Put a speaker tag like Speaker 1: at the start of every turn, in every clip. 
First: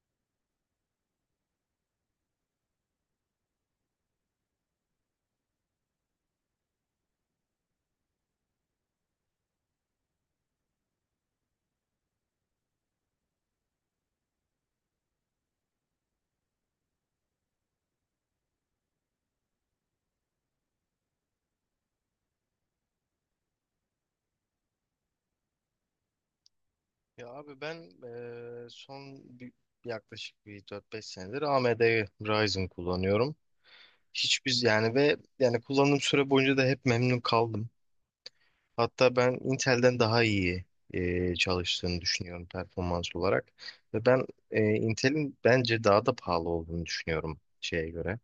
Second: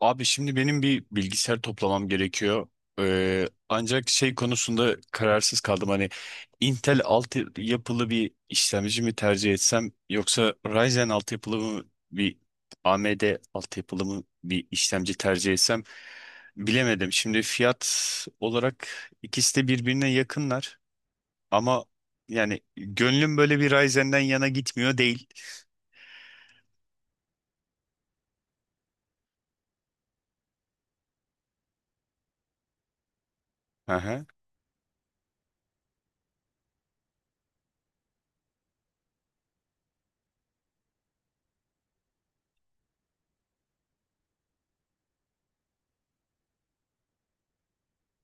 Speaker 1: Abi şimdi benim bir bilgisayar toplamam gerekiyor. Ancak şey konusunda kararsız kaldım. Hani Intel altı yapılı bir işlemci mi tercih etsem yoksa Ryzen altı yapılı mı bir AMD altı yapılı mı bir işlemci tercih etsem bilemedim. Şimdi fiyat olarak ikisi de birbirine yakınlar ama yani gönlüm böyle bir Ryzen'den yana gitmiyor değil.
Speaker 2: Ya abi ben yaklaşık bir 4-5 senedir AMD Ryzen kullanıyorum.
Speaker 1: Aha.
Speaker 2: Hiç biz yani ve yani kullandığım süre boyunca da hep memnun kaldım. Hatta ben Intel'den daha iyi çalıştığını düşünüyorum performans olarak. Ve ben Intel'in bence daha da pahalı olduğunu düşünüyorum şeye göre,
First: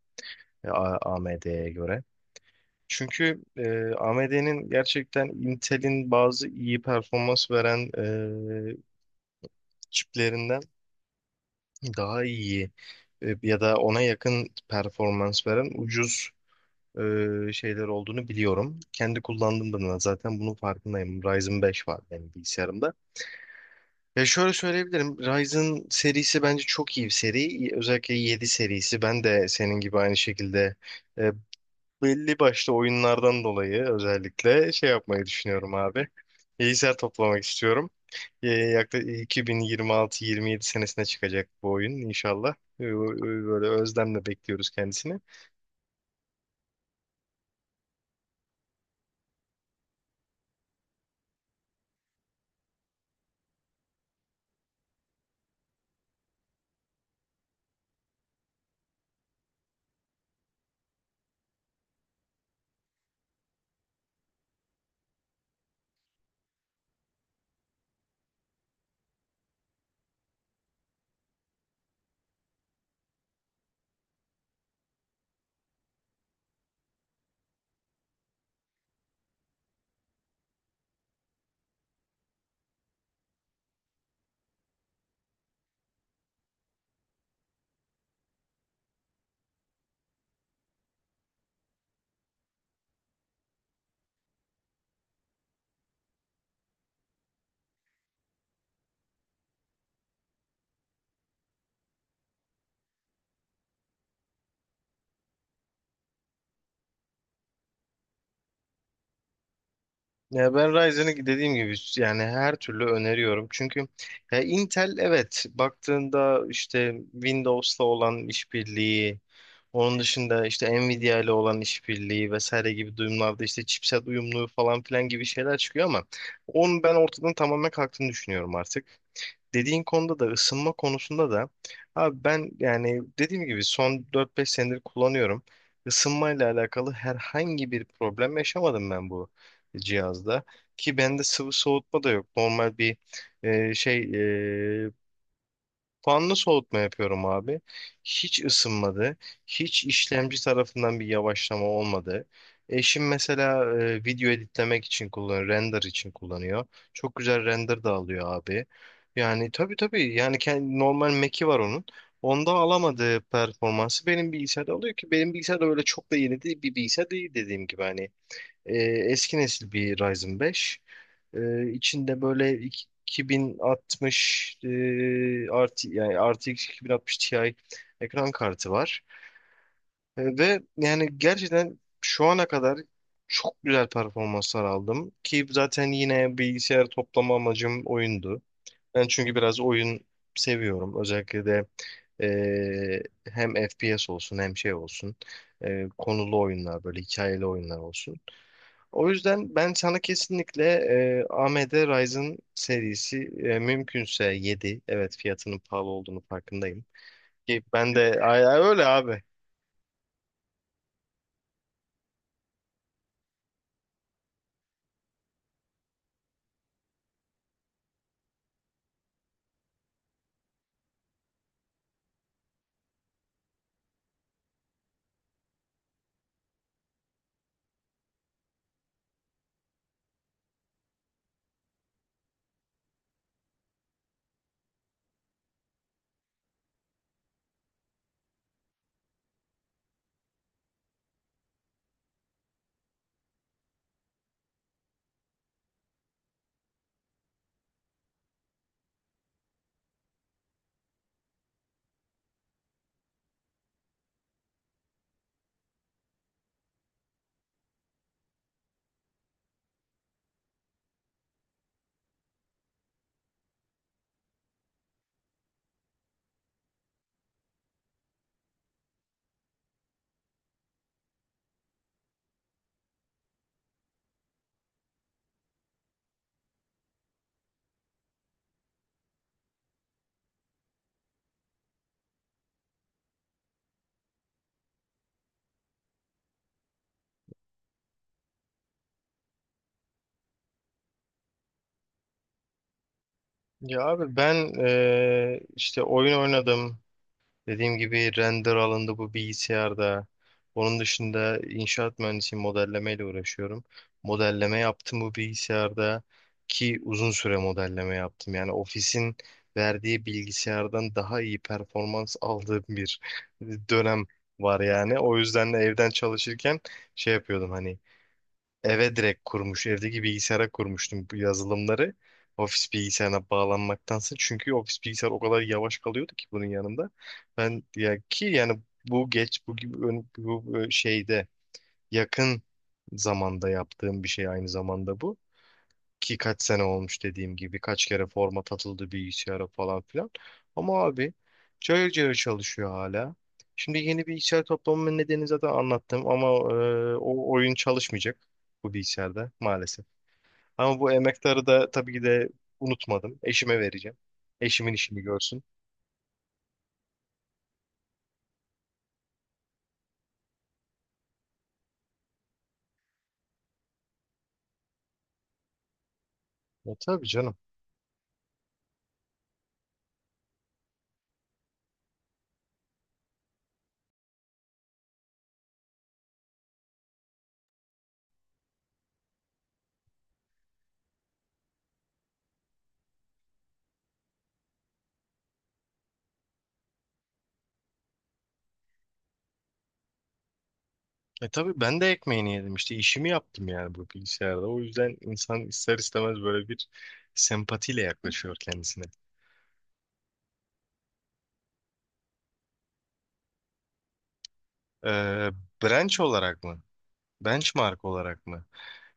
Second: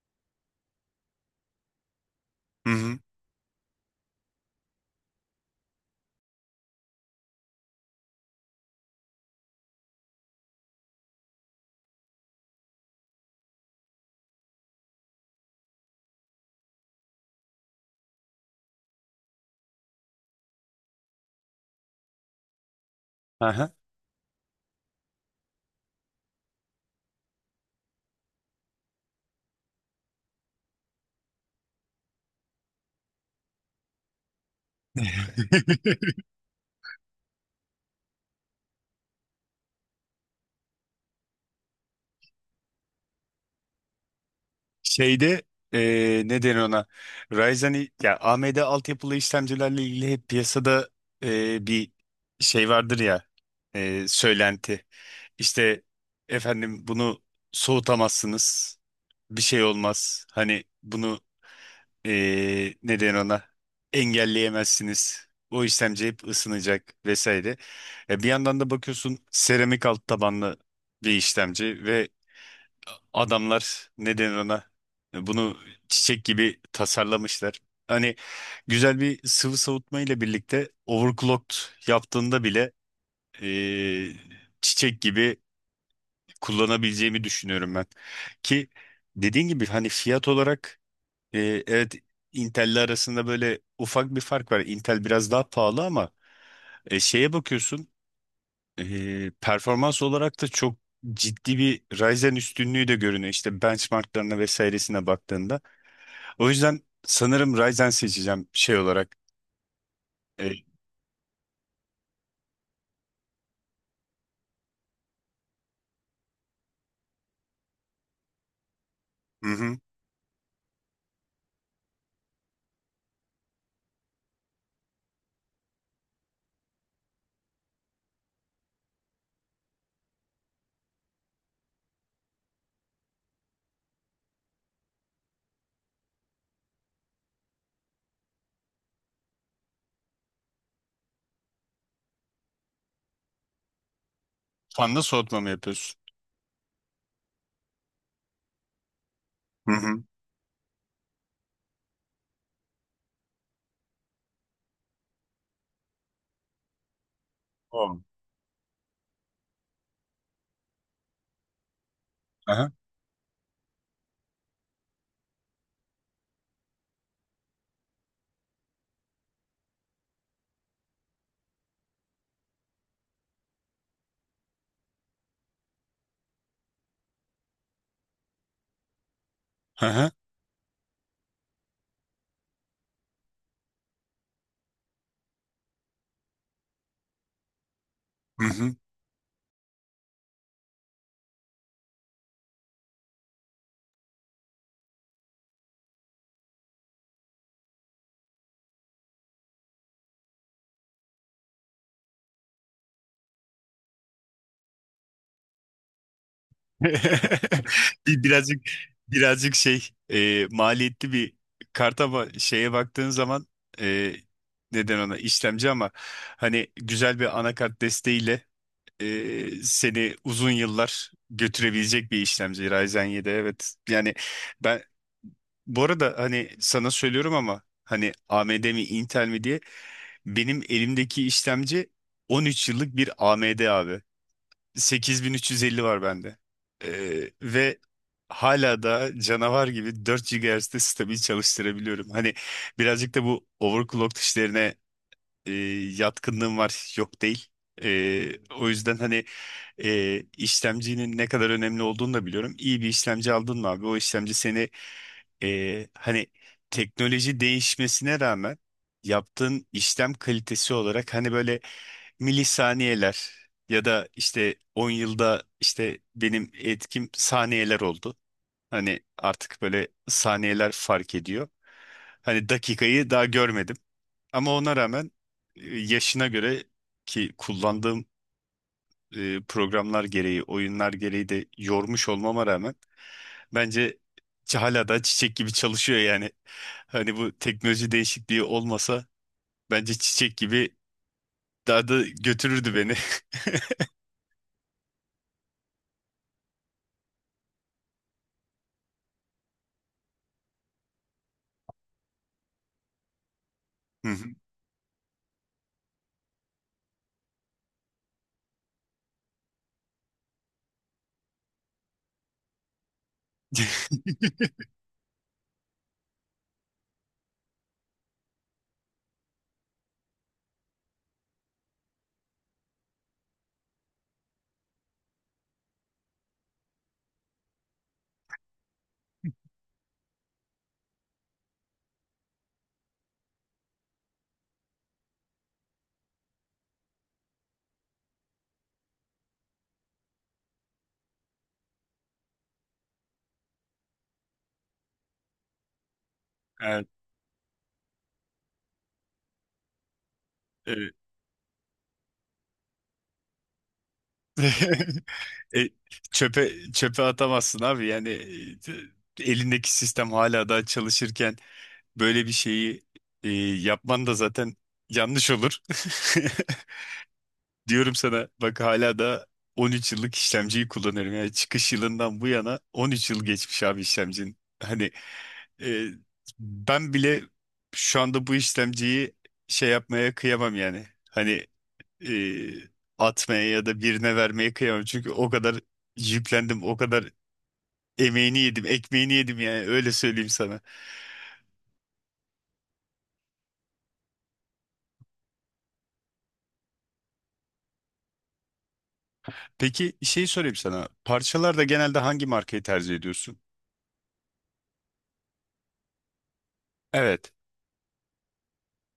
Speaker 2: AMD'ye göre.
Speaker 1: Hı
Speaker 2: Çünkü AMD'nin gerçekten Intel'in bazı iyi performans veren çiplerinden daha iyi ya da ona yakın performans veren ucuz şeyler olduğunu biliyorum. Kendi kullandığımda da zaten bunun farkındayım. Ryzen 5 var benim bilgisayarımda.
Speaker 1: hı.
Speaker 2: Ya şöyle söyleyebilirim. Ryzen serisi bence çok iyi bir seri. Özellikle 7 serisi. Ben de senin gibi aynı şekilde e, belli başlı oyunlardan dolayı özellikle şey yapmayı düşünüyorum abi. Bilgisayar toplamak istiyorum. Yaklaşık 2026-27 senesine çıkacak bu oyun inşallah. Böyle özlemle bekliyoruz kendisini.
Speaker 1: Şeyde ne denir ona? Ryzen ya AMD altyapılı işlemcilerle ilgili hep piyasada bir şey vardır ya, söylenti. İşte efendim bunu soğutamazsınız. Bir şey olmaz. Hani bunu ne denir ona? Engelleyemezsiniz. O işlemci hep ısınacak vesaire. Bir yandan da bakıyorsun seramik alt tabanlı bir işlemci ve adamlar ne denir ona bunu çiçek gibi tasarlamışlar. Hani güzel bir sıvı soğutma ile birlikte overclocked yaptığında bile eee, çiçek gibi kullanabileceğimi düşünüyorum ben. Ki dediğin gibi hani fiyat olarak, evet, Intel'le arasında böyle ufak bir fark var. Intel biraz daha pahalı ama şeye bakıyorsun, performans olarak da çok ciddi bir Ryzen üstünlüğü de görünüyor. İşte benchmarklarına vesairesine baktığında. O yüzden sanırım Ryzen seçeceğim şey olarak.
Speaker 2: Ya
Speaker 1: Ee,
Speaker 2: ben Ryzen'i dediğim gibi yani her türlü öneriyorum. Çünkü ya Intel evet baktığında işte Windows'la olan işbirliği,
Speaker 1: hı hı.
Speaker 2: onun dışında işte Nvidia ile olan işbirliği vesaire gibi durumlarda işte chipset uyumluluğu falan filan gibi şeyler çıkıyor ama onun ben ortadan tamamen kalktığını düşünüyorum artık. Dediğin konuda da ısınma konusunda da abi ben yani dediğim gibi son 4-5 senedir kullanıyorum. Isınmayla alakalı herhangi bir problem yaşamadım ben bu cihazda. Ki bende sıvı soğutma da yok. Normal bir e, şey e,
Speaker 1: Fanda soğutma mı yapıyorsun?
Speaker 2: fanlı soğutma yapıyorum abi. Hiç ısınmadı.
Speaker 1: Hı
Speaker 2: Hiç
Speaker 1: hı.
Speaker 2: işlemci tarafından bir yavaşlama olmadı. Eşim mesela video editlemek için kullanıyor, render için kullanıyor. Çok güzel render da
Speaker 1: O.
Speaker 2: alıyor abi. Yani tabii tabii yani kendi, normal Mac'i var onun. Onda
Speaker 1: Aha.
Speaker 2: alamadığı performansı benim bilgisayarda alıyor ki benim bilgisayar da öyle çok da yeni değil bir bilgisayar değil dediğim gibi hani eski nesil bir Ryzen 5. İçinde böyle 2060 artı yani RTX 2060 Ti ekran kartı var.
Speaker 1: Aha.
Speaker 2: Ve yani gerçekten şu ana kadar çok güzel performanslar aldım ki zaten yine bilgisayar toplama amacım oyundu.
Speaker 1: Hı hı.
Speaker 2: Ben çünkü biraz oyun seviyorum. Özellikle de hem FPS olsun hem şey olsun. Konulu oyunlar böyle hikayeli oyunlar olsun. O yüzden ben sana kesinlikle AMD Ryzen serisi mümkünse 7, evet fiyatının pahalı olduğunu farkındayım. Ki ben de ay, ay,
Speaker 1: Birazcık
Speaker 2: öyle abi.
Speaker 1: şey, maliyetli bir kart ama şeye baktığın zaman, e, neden ona işlemci ama hani güzel bir anakart desteğiyle seni uzun yıllar götürebilecek bir işlemci Ryzen 7, evet. Yani ben bu arada hani sana söylüyorum ama hani AMD mi Intel mi diye, benim elimdeki işlemci 13 yıllık bir AMD abi. 8350 var bende. E, Ve hala da canavar gibi 4 GHz'de stabil çalıştırabiliyorum. Hani birazcık da bu overclock işlerine e, yatkınlığım var, yok değil. E, O yüzden hani işlemcinin ne kadar önemli olduğunu da biliyorum. İyi bir işlemci aldın mı abi? O işlemci seni, hani, teknoloji değişmesine rağmen yaptığın işlem kalitesi olarak hani böyle milisaniyeler ya da işte 10 yılda işte benim etkim saniyeler oldu. Hani artık böyle saniyeler fark ediyor. Hani dakikayı daha görmedim. Ama ona rağmen, yaşına göre, ki kullandığım, programlar gereği, oyunlar gereği de yormuş olmama rağmen, bence hala da çiçek gibi çalışıyor yani. Hani bu teknoloji değişikliği olmasa bence çiçek gibi daha da götürürdü beni.
Speaker 2: Ya abi ben işte oyun oynadım. Dediğim gibi render alındı bu bilgisayarda. Onun dışında inşaat mühendisiyim, modellemeyle uğraşıyorum.
Speaker 1: Hı hı.
Speaker 2: Modelleme yaptım bu bilgisayarda ki uzun süre modelleme yaptım. Yani ofisin verdiği bilgisayardan daha iyi performans aldığım bir dönem var yani. O yüzden de evden çalışırken şey yapıyordum hani eve direkt kurmuş. Evdeki bilgisayara kurmuştum bu yazılımları. Ofis bilgisayarına bağlanmaktansa. Çünkü ofis bilgisayar o kadar yavaş kalıyordu ki bunun yanında. Ben ya ki yani bu geç bu gibi ön- bu bu şeyde yakın zamanda yaptığım bir şey aynı zamanda bu ki kaç sene olmuş dediğim gibi kaç kere format atıldı bilgisayara falan filan. Ama abi cayır cayır çalışıyor hala. Şimdi yeni bilgisayar toplamamın nedeni zaten anlattım ama
Speaker 1: Evet,
Speaker 2: o oyun çalışmayacak bu bilgisayarda maalesef. Ama bu
Speaker 1: evet.
Speaker 2: emektarı da tabii ki de unutmadım. Eşime vereceğim. Eşimin işini görsün.
Speaker 1: E, çöpe atamazsın abi yani, elindeki sistem hala daha çalışırken böyle bir şeyi, yapman da zaten yanlış olur.
Speaker 2: E tabii canım.
Speaker 1: Diyorum sana, bak, hala da 13 yıllık işlemciyi kullanıyorum. Yani çıkış yılından bu yana 13 yıl geçmiş abi işlemcinin. Hani, e, ben bile şu anda bu işlemciyi şey yapmaya kıyamam yani. Hani e, atmaya ya da birine vermeye kıyamam. Çünkü o kadar yüklendim, o kadar emeğini yedim, ekmeğini yedim yani, öyle söyleyeyim sana.
Speaker 2: E tabii ben de ekmeğini yedim işte işimi yaptım yani bu bilgisayarda. O yüzden insan ister istemez böyle bir sempatiyle yaklaşıyor kendisine.
Speaker 1: Peki şey sorayım sana. Parçalarda genelde hangi markayı tercih ediyorsun?
Speaker 2: Ee, branch olarak mı?
Speaker 1: Evet,
Speaker 2: Benchmark olarak mı?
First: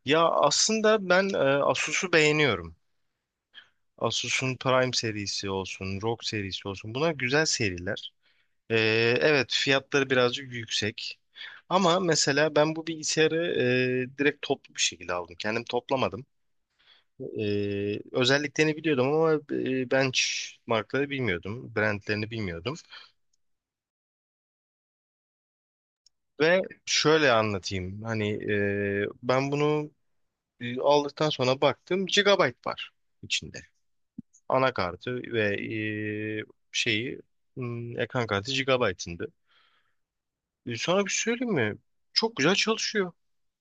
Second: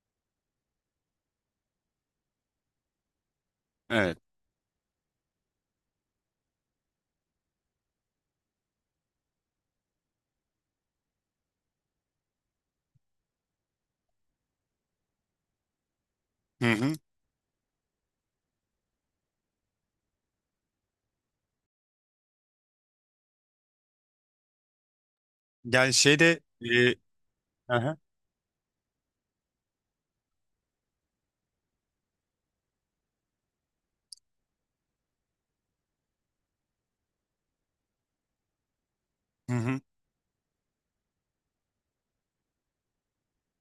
Speaker 2: Ya aslında ben Asus'u beğeniyorum.
Speaker 1: evet.
Speaker 2: Asus'un Prime serisi olsun, ROG serisi olsun. Bunlar güzel seriler. E, evet fiyatları birazcık yüksek. Ama mesela ben bu bilgisayarı direkt toplu bir şekilde aldım. Kendim toplamadım.
Speaker 1: Hı hı.
Speaker 2: E, Özelliklerini biliyordum ama benchmarkları bilmiyordum. Brandlerini bilmiyordum.
Speaker 1: Yani şeyde,
Speaker 2: Ve
Speaker 1: e,
Speaker 2: şöyle
Speaker 1: aha.
Speaker 2: anlatayım. Hani ben bunu aldıktan sonra baktım. Gigabyte var içinde, anakartı ve e, şeyi ekran kartı GB'ındı.
Speaker 1: Hı hı.
Speaker 2: Sana bir şey söyleyeyim mi? Çok güzel çalışıyor.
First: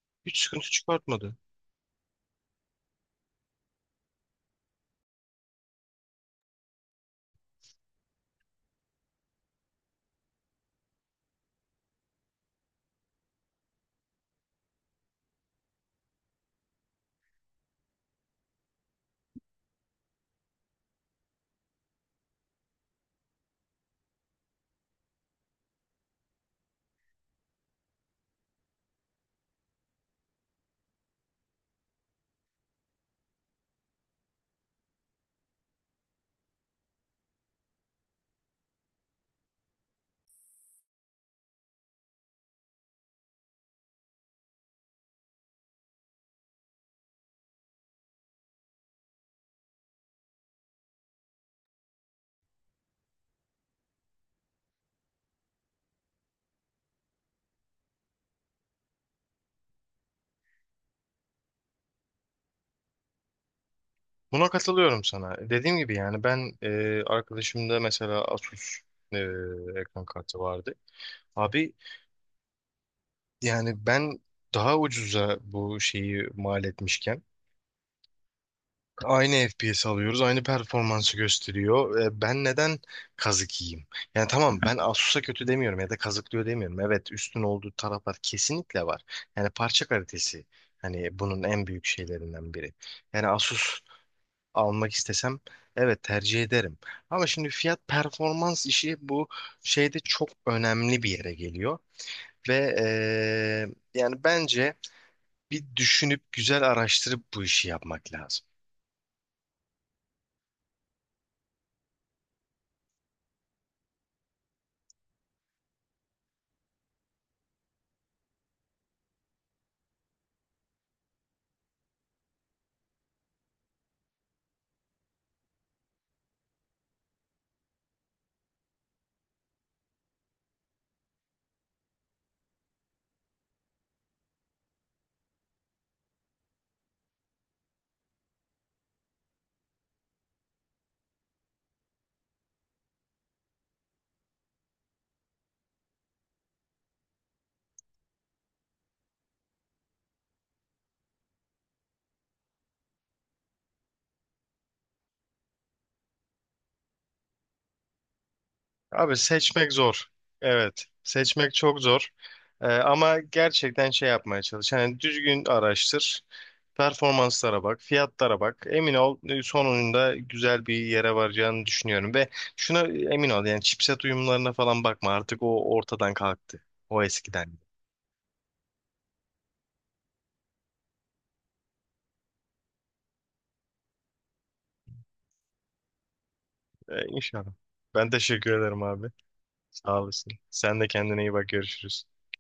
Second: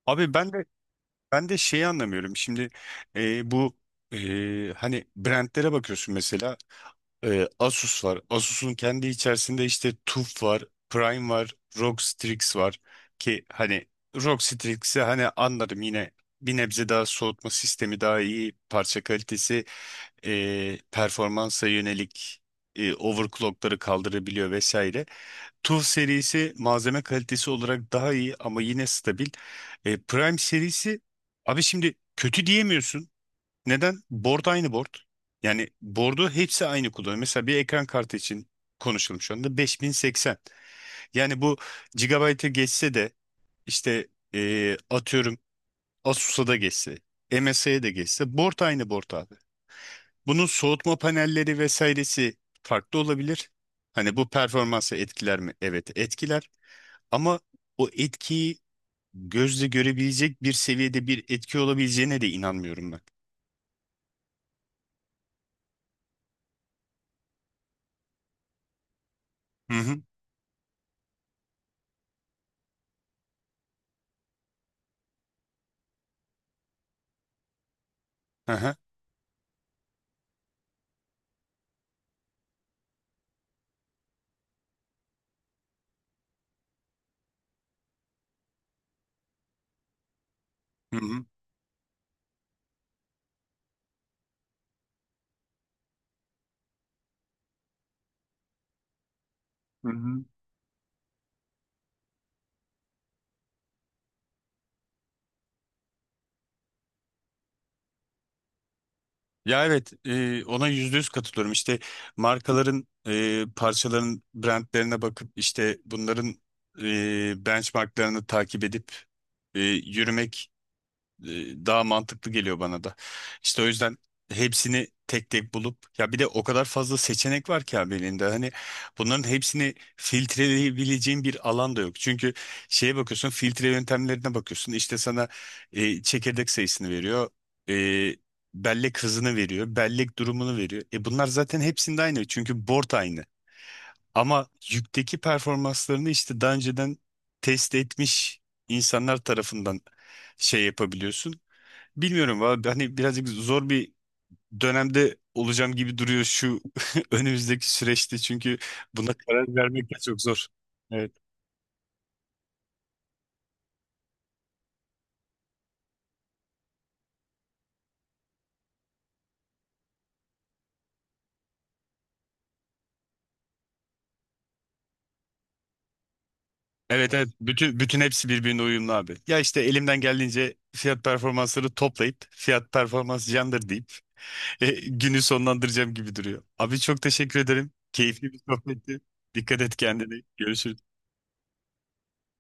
Speaker 1: Abi
Speaker 2: Hiç
Speaker 1: ben de,
Speaker 2: sıkıntı çıkartmadı.
Speaker 1: şeyi anlamıyorum. Şimdi, bu, hani brandlere bakıyorsun, mesela, Asus var. Asus'un kendi içerisinde işte TUF var, Prime var, ROG Strix var. Ki hani ROG Strix'i hani anlarım yine, bir nebze daha soğutma sistemi daha iyi, parça kalitesi, performansa yönelik overclockları kaldırabiliyor vesaire. TUF serisi malzeme kalitesi olarak daha iyi ama yine stabil. Prime serisi, abi şimdi kötü diyemiyorsun. Neden? Board aynı board. Yani board'u hepsi aynı kullanıyor. Mesela bir ekran kartı için konuşalım şu anda 5080. Yani bu gigabyte'e geçse de, işte, atıyorum, Asus'a da geçse, MSI'ye de geçse, board aynı board abi. Bunun soğutma panelleri vesairesi farklı olabilir. Hani bu performansı etkiler mi? Evet, etkiler. Ama o etkiyi gözle görebilecek bir seviyede bir etki olabileceğine de inanmıyorum ben.
Speaker 2: Buna katılıyorum sana. Dediğim gibi yani ben arkadaşımda mesela Asus e,
Speaker 1: Hı hı.
Speaker 2: ekran kartı vardı. Abi yani ben daha ucuza bu şeyi mal etmişken
Speaker 1: Hı hı.
Speaker 2: aynı FPS alıyoruz, aynı performansı gösteriyor. Ben neden kazık yiyeyim? Yani tamam ben Asus'a kötü demiyorum ya da kazıklıyor demiyorum. Evet üstün olduğu taraflar kesinlikle var. Yani parça kalitesi
Speaker 1: Hı
Speaker 2: hani
Speaker 1: hı.
Speaker 2: bunun en büyük şeylerinden biri. Yani Asus almak istesem evet tercih ederim. Ama şimdi fiyat performans işi bu
Speaker 1: Hı
Speaker 2: şeyde
Speaker 1: hı.
Speaker 2: çok önemli bir yere geliyor. Ve yani bence bir düşünüp güzel araştırıp bu işi yapmak lazım.
Speaker 1: Ya evet, ona %100 katılıyorum. İşte markaların, parçaların brandlerine bakıp işte bunların, benchmarklarını takip edip, yürümek, daha mantıklı geliyor bana da. İşte o yüzden hepsini tek tek bulup, ya bir de o kadar fazla seçenek var ki abi elinde. Hani bunların hepsini filtreleyebileceğin bir alan da yok. Çünkü şeye bakıyorsun, filtre yöntemlerine bakıyorsun. İşte sana çekirdek sayısını veriyor. E, Bellek hızını veriyor. Bellek durumunu veriyor. Bunlar zaten hepsinde aynı. Çünkü board aynı. Ama yükteki performanslarını işte daha önceden test etmiş insanlar tarafından şey yapabiliyorsun. Bilmiyorum valla, hani birazcık zor bir dönemde olacağım gibi duruyor şu önümüzdeki süreçte, çünkü buna
Speaker 2: Abi
Speaker 1: karar
Speaker 2: seçmek
Speaker 1: vermek de
Speaker 2: zor.
Speaker 1: çok zor.
Speaker 2: Evet.
Speaker 1: Evet.
Speaker 2: Seçmek çok zor. Ama gerçekten şey yapmaya çalış. Hani düzgün araştır. Performanslara bak, fiyatlara bak. Emin ol sonunda güzel bir yere varacağını düşünüyorum. Ve şuna emin ol yani chipset uyumlarına falan bakma. Artık o ortadan kalktı. O
Speaker 1: Evet, evet,
Speaker 2: eskiden.
Speaker 1: bütün hepsi birbirine uyumlu abi. Ya işte elimden geldiğince fiyat performansları toplayıp fiyat performans candır deyip günü sonlandıracağım gibi duruyor. Abi çok teşekkür
Speaker 2: İnşallah.
Speaker 1: ederim.
Speaker 2: Ben
Speaker 1: Keyifli bir
Speaker 2: teşekkür ederim
Speaker 1: sohbetti.
Speaker 2: abi.
Speaker 1: Dikkat et
Speaker 2: Sağ
Speaker 1: kendine.
Speaker 2: olasın. Sen de
Speaker 1: Görüşürüz.
Speaker 2: kendine iyi bak. Görüşürüz.